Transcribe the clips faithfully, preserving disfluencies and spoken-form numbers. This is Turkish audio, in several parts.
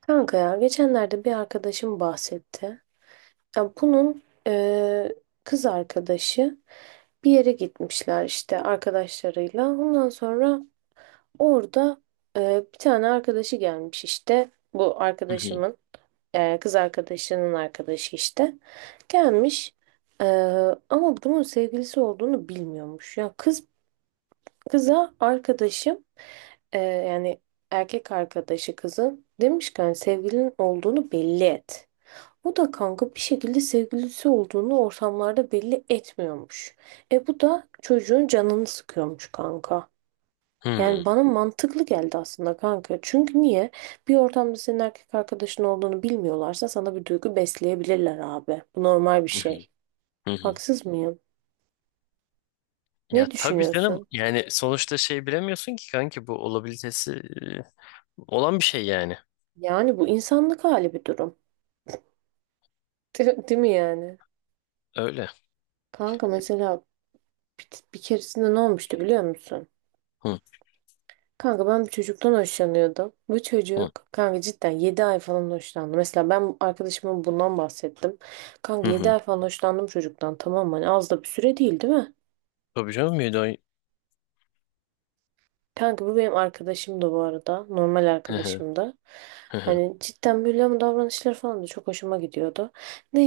Kanka ya geçenlerde bir arkadaşım bahsetti. Ya bunun eee, kız arkadaşı bir yere gitmişler işte arkadaşlarıyla. Ondan sonra orada eee, bir tane arkadaşı gelmiş işte. Bu Hı hı. arkadaşımın eee, kız arkadaşının arkadaşı işte. Gelmiş. Eee, ama bunun sevgilisi olduğunu bilmiyormuş. Ya kız kıza arkadaşım eee, yani erkek arkadaşı kızın demiş ki hani sevgilinin olduğunu belli et. Bu da kanka bir şekilde sevgilisi olduğunu ortamlarda belli etmiyormuş. E bu da çocuğun canını sıkıyormuş kanka. Hı Yani bana mantıklı geldi aslında kanka. Çünkü niye? Bir ortamda senin erkek arkadaşın olduğunu bilmiyorlarsa sana bir duygu besleyebilirler abi. Bu normal bir hı. şey. Hı hı. Haksız mıyım? Ya Ne tabii canım, düşünüyorsun? yani sonuçta şey, bilemiyorsun ki kanki, bu olabilitesi e, olan bir şey yani. Yani bu insanlık hali bir durum. Değil değil mi yani? Öyle. Kanka mesela bir, bir keresinde ne olmuştu biliyor musun? Hı Kanka ben bir çocuktan hoşlanıyordum. Bu hı. çocuk kanka cidden yedi ay falan hoşlandı. Mesela ben arkadaşıma bundan bahsettim. Hı Kanka yedi hı. ay falan hoşlandım çocuktan. Tamam mı? Hani az da bir süre değil değil mi? Tabii canım, müdahale. Kanka bu benim arkadaşım da bu arada. Normal Hı hı. arkadaşım da. Hı hı. Hani cidden böyle ama davranışları falan da çok hoşuma gidiyordu.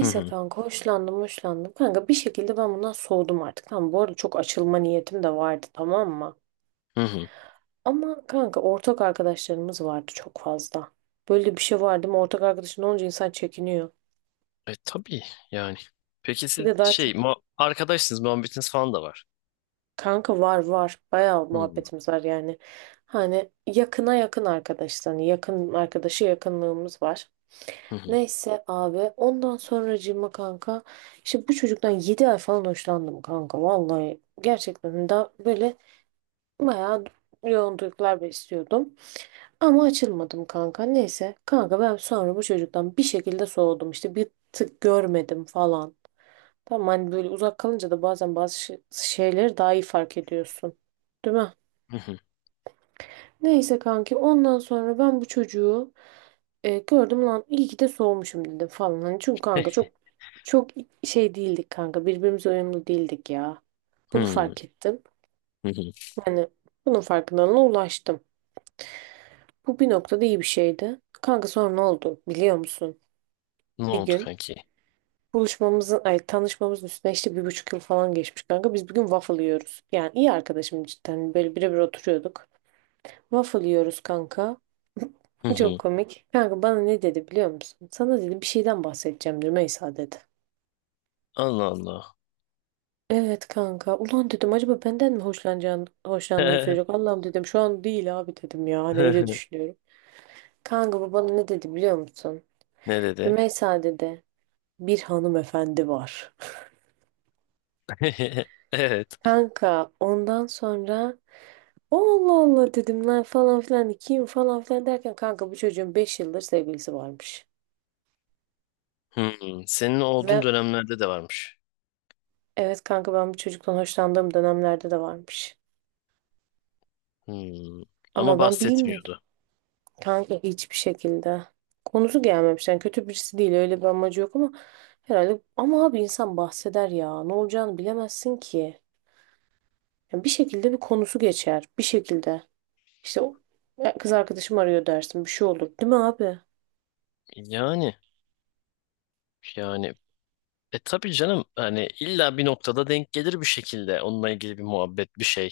Hı hı. kanka hoşlandım hoşlandım. Kanka bir şekilde ben bundan soğudum artık. Tamam bu arada çok açılma niyetim de vardı, tamam mı? Hı hı. Ama kanka ortak arkadaşlarımız vardı çok fazla. Böyle bir şey vardı mı ortak arkadaşın olunca insan çekiniyor. E tabii yani. Peki Bir siz de daha şey çok mu arkadaşsınız, muhabbetiniz falan da var. kanka var var bayağı Hı hı. muhabbetimiz var yani. Hani yakına yakın arkadaş hani yakın arkadaşı yakınlığımız var. Hı hı. Neyse abi ondan sonracığıma kanka işte bu çocuktan yedi ay falan hoşlandım kanka vallahi gerçekten daha böyle bayağı yoğun duygular besliyordum. Ama açılmadım kanka. Neyse. Kanka ben sonra bu çocuktan bir şekilde soğudum. İşte bir tık görmedim falan. Tamam, hani böyle uzak kalınca da bazen bazı şey- şeyleri daha iyi fark ediyorsun. Değil mi? Hı hı. Neyse kanki ondan sonra ben bu çocuğu e, gördüm, lan iyi ki de soğumuşum dedim falan. Hani çünkü kanka çok çok şey değildik kanka. Birbirimize uyumlu değildik ya. Bunu fark ettim. Hı hı. Yani bunun farkındalığına ulaştım. Bu bir noktada iyi bir şeydi. Kanka sonra ne oldu biliyor musun? Ne Bir oldu gün kanki? Buluşmamızın, ay tanışmamızın üstüne işte bir buçuk yıl falan geçmiş kanka. Biz bugün waffle yiyoruz. Yani iyi arkadaşım cidden. Böyle birebir oturuyorduk. Waffle yiyoruz kanka. Hı Çok hı. komik. Kanka bana ne dedi biliyor musun? Sana dedi bir şeyden bahsedeceğim Rümeysa, dedi. Allah Allah. Evet kanka. Ulan dedim acaba benden mi hoşlanacağını, hoşlandığını söyleyecek. Allah'ım dedim şu an değil abi dedim ya. Hani öyle düşünüyorum. Kanka bu bana ne dedi biliyor musun? Ne dedi? Rümeysa dedi, bir hanımefendi var. Evet. Kanka ondan sonra Allah Allah dedim lan falan filan kim falan filan derken kanka bu çocuğun beş yıldır sevgilisi varmış. Hmm, senin olduğun Ve dönemlerde de varmış. evet kanka ben bu çocuktan hoşlandığım dönemlerde de varmış. Hmm, ama Ama ben bilmiyordum. bahsetmiyordu. Kanka hiçbir şekilde. Konusu gelmemiş. Yani kötü birisi değil öyle bir amacı yok ama herhalde, ama abi insan bahseder ya. Ne olacağını bilemezsin ki. Yani bir şekilde bir konusu geçer. Bir şekilde. İşte o, "Ya kız arkadaşım arıyor" dersin, bir şey olur. Değil mi abi? Yani yani e tabii canım, hani illa bir noktada denk gelir bir şekilde onunla ilgili bir muhabbet bir şey.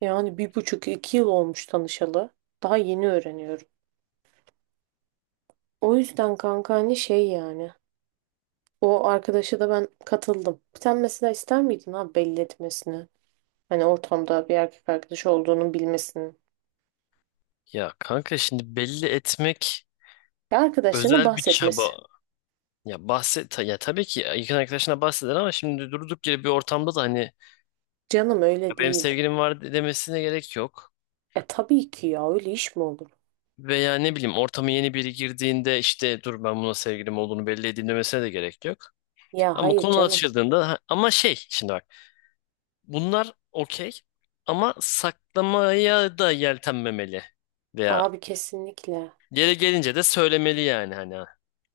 Yani bir buçuk iki yıl olmuş tanışalı. Daha yeni öğreniyorum. O yüzden kanka hani şey yani. O arkadaşa da ben katıldım. Sen mesela ister miydin abi belli etmesini? Hani ortamda bir erkek arkadaşı olduğunu bilmesini. Ya kanka, şimdi belli etmek Ya arkadaşlarına özel bir bahsetmesi. çaba. Ya bahset ta- ya tabii ki yakın arkadaşına bahseder, ama şimdi durduk yere bir ortamda da hani Canım öyle "Ya benim değil. sevgilim var" demesine gerek yok. E tabii ki, ya öyle iş mi olur? Veya ne bileyim, ortama yeni biri girdiğinde işte "dur ben buna sevgilim olduğunu belli edeyim" demesine de gerek yok. Ya Ama hayır konu canım. açıldığında ha- ama şey, şimdi bak, bunlar okey ama saklamaya da yeltenmemeli. Veya Abi kesinlikle. yere gelince de söylemeli yani, hani ha.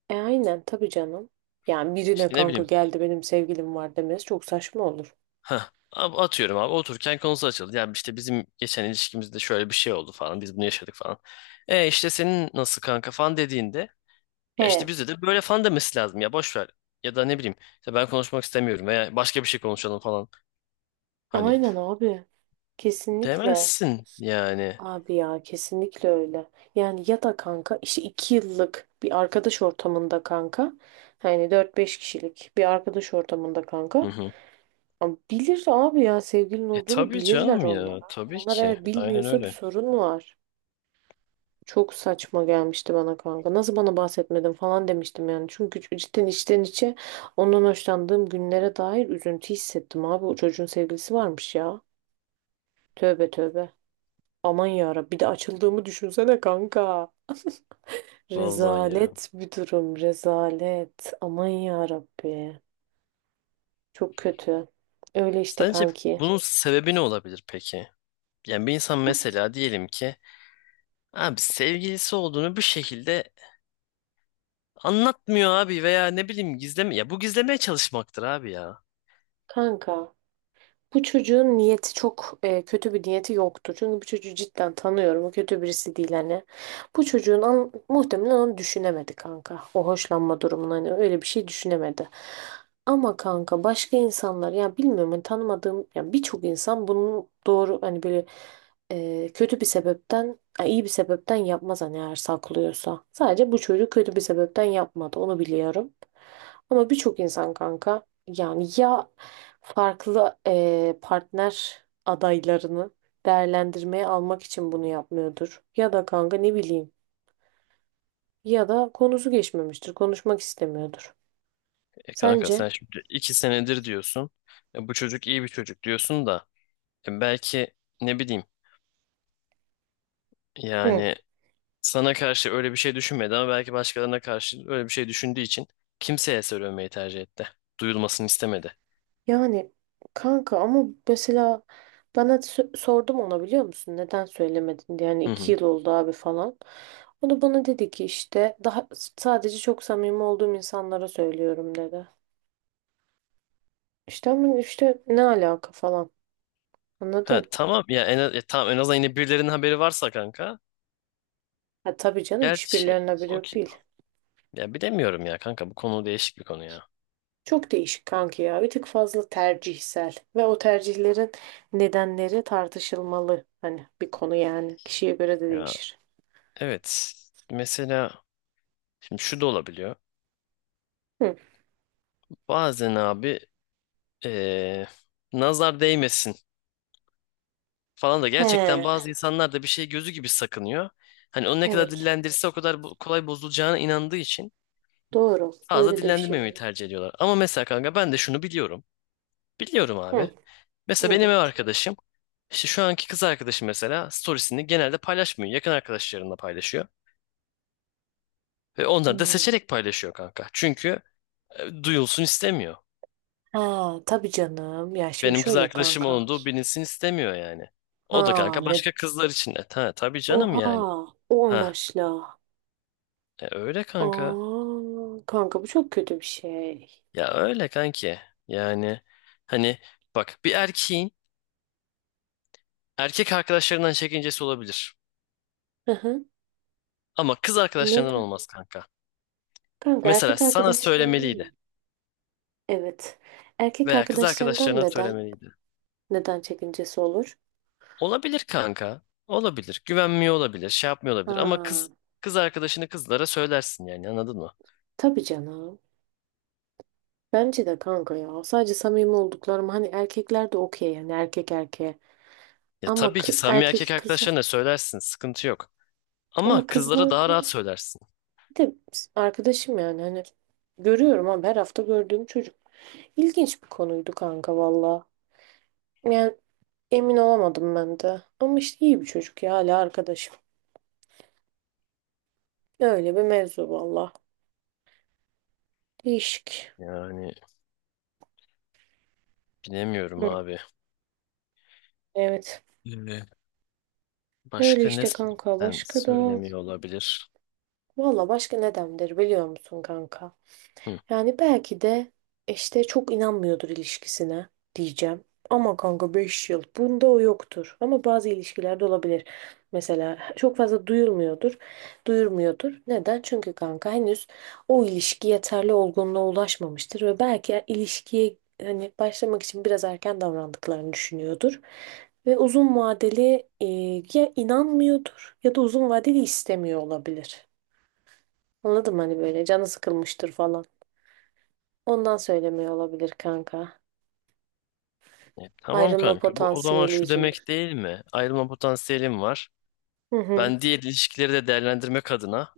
E aynen tabii canım. Yani birine işte ne kanka bileyim, geldi benim sevgilim var demesi çok saçma olur. heh, ab- atıyorum abi, otururken konusu açıldı. Yani işte bizim geçen ilişkimizde şöyle bir şey oldu falan. Biz bunu yaşadık falan. E işte senin nasıl kanka falan dediğinde, ya He. işte bizde de böyle falan demesi lazım ya, boş ver. Ya da ne bileyim, işte ben konuşmak istemiyorum veya başka bir şey konuşalım falan. Hani Aynen abi. Kesinlikle. demezsin yani. Abi ya kesinlikle öyle. Yani ya da kanka işte iki yıllık bir arkadaş ortamında kanka. Yani dört beş kişilik bir arkadaş ortamında kanka. Hı hı. Ama bilir abi ya, sevgilin E olduğunu tabii bilirler canım, onlar. ya tabii Onlar ki. eğer Aynen bilmiyorsa bir öyle. sorun var. Çok saçma gelmişti bana kanka. Nasıl bana bahsetmedin falan demiştim yani. Çünkü cidden içten içe ondan hoşlandığım günlere dair üzüntü hissettim abi. O çocuğun sevgilisi varmış ya. Tövbe tövbe. Aman ya Rabbi, bir de açıldığımı düşünsene kanka. Vallahi ya. Rezalet bir durum, rezalet. Aman ya Rabbi. Çok kötü. Öyle işte Sence kanki. bunun sebebi ne olabilir peki? Yani bir insan mesela, diyelim ki abi, sevgilisi olduğunu bir şekilde anlatmıyor abi, veya ne bileyim, gizleme, ya bu gizlemeye çalışmaktır abi ya. Kanka, bu çocuğun niyeti çok e, kötü bir niyeti yoktu. Çünkü bu çocuğu cidden tanıyorum. O kötü birisi değil hani. Bu çocuğun an, muhtemelen onu düşünemedi kanka. O hoşlanma durumunu hani öyle bir şey düşünemedi. Ama kanka başka insanlar ya bilmiyorum hani tanımadığım ya birçok insan bunu doğru hani böyle e, kötü bir sebepten ya iyi bir sebepten yapmaz hani eğer saklıyorsa. Sadece bu çocuk kötü bir sebepten yapmadı, onu biliyorum. Ama birçok insan kanka yani ya farklı eee, partner adaylarını değerlendirmeye almak için bunu yapmıyordur. Ya da kanka ne bileyim. Ya da konusu geçmemiştir. Konuşmak istemiyordur. E kanka, Sence? sen şimdi iki senedir diyorsun. E bu çocuk iyi bir çocuk diyorsun da, e belki, ne bileyim, Hı. yani sana karşı öyle bir şey düşünmedi ama belki başkalarına karşı öyle bir şey düşündüğü için kimseye söylemeyi tercih etti. Duyulmasını istemedi. Yani kanka ama mesela bana sö- sordum ona biliyor musun? Neden söylemedin diye. Yani Hı iki hı. yıl oldu abi falan. O da bana dedi ki işte daha sadece çok samimi olduğum insanlara söylüyorum dedi. İşte ama işte ne alaka falan. Ha Anladın? tamam, ya en az, ya tamam, en azından yine birilerinin haberi varsa kanka. Ha, tabii canım, Gerçi hiçbirilerine bile yok okey. değil. Ya bilemiyorum ya kanka, bu konu değişik bir konu ya. Çok değişik kanki ya. Bir tık fazla tercihsel. Ve o tercihlerin nedenleri tartışılmalı. Hani bir konu yani. Kişiye göre de Ya değişir. evet. Mesela, şimdi şu da olabiliyor. Hı. Bazen abi, eee, nazar değmesin falan da, gerçekten He, bazı insanlar da bir şey gözü gibi sakınıyor. Hani onu ne kadar evet. dillendirirse o kadar bu- kolay bozulacağına inandığı için Doğru. fazla Öyle de bir şey dillendirmemeyi var. tercih ediyorlar. Ama mesela kanka, ben de şunu biliyorum. Biliyorum abi. Hı. Mesela benim ev Nedir? arkadaşım, işte şu anki kız arkadaşım mesela, storiesini genelde paylaşmıyor. Yakın arkadaşlarında paylaşıyor. Ve onları da Hmm. seçerek paylaşıyor kanka. Çünkü e, duyulsun istemiyor. Ha, tabii canım. Ya şimdi Benim kız şöyle arkadaşım kanka. olduğu bilinsin istemiyor yani. O da Ha, kanka ne? başka kızlar için. E, ta, tabii canım Oha. yani. O Ha, amaçla. e, öyle kanka. Aa, kanka bu çok kötü bir şey. Ya öyle kanki. Yani hani, bak, bir erkeğin erkek arkadaşlarından çekincesi olabilir. Hı hı. Ama kız arkadaşlarından Neden? olmaz kanka. Kanka Mesela erkek sana arkadaşlarından mı? söylemeliydi Evet. Erkek veya kız arkadaşlarından arkadaşlarına neden? söylemeliydi. Neden çekincesi olur? Olabilir kanka. Olabilir. Güvenmiyor olabilir. Şey yapmıyor olabilir. Ama Ha, kız, kız arkadaşını kızlara söylersin yani, anladın mı? tabii canım. Bence de kanka ya. Sadece samimi olduklarım hani, erkekler de okey yani erkek erkeğe. Ya Ama tabii ki kı- samimi erkek erkek kızı, arkadaşlarına söylersin. Sıkıntı yok. Ama ama kızlara daha kızlarda, rahat söylersin. bir de arkadaşım yani hani görüyorum, ama her hafta gördüğüm çocuk. İlginç bir konuydu kanka valla. Yani emin olamadım ben de. Ama işte iyi bir çocuk ya, hala arkadaşım. Öyle bir mevzu valla. Değişik. Yani bilemiyorum Hı, abi. evet. Ee, Öyle Başka ne, işte kanka. sen Başka da... söylemiyor olabilir? Valla başka ne demdir biliyor musun kanka? Hı. Yani belki de işte çok inanmıyordur ilişkisine diyeceğim. Ama kanka beş yıl bunda o yoktur. Ama bazı ilişkilerde olabilir. Mesela çok fazla duyulmuyordur, duyurmuyordur. Neden? Çünkü kanka henüz o ilişki yeterli olgunluğa ulaşmamıştır ve belki ilişkiye hani başlamak için biraz erken davrandıklarını düşünüyordur. Ve uzun vadeli e, ya inanmıyordur ya da uzun vadeli istemiyor olabilir. Anladın mı? Hani böyle canı sıkılmıştır falan. Ondan söylemiyor olabilir kanka. E, tamam Ayrılma kanka. Bu o zaman potansiyeli şu yüzünden. demek değil mi? Ayrılma potansiyelim var. Hı hı. Ben diğer ilişkileri de değerlendirmek adına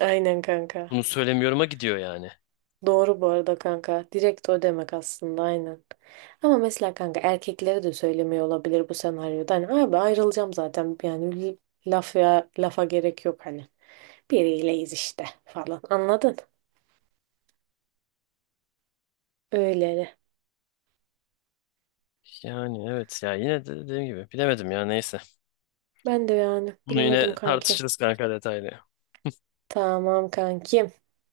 Aynen kanka. bunu söylemiyorum'a gidiyor yani. Doğru bu arada kanka. Direkt o demek aslında, aynen. Ama mesela kanka erkeklere de söylemiyor olabilir bu senaryoda. Hani abi ayrılacağım zaten. Yani l- laf ya, lafa gerek yok hani. Biriyleyiz işte falan. Anladın? Öyle. Yani evet ya, yine de dediğim gibi bilemedim, ya neyse. Ben de yani Bunu bilemedim yine kankim. tartışırız kanka, detaylı. Tamam kankim.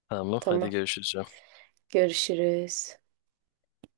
Tamam, hadi Tamam. görüşürüz. Görüşürüz.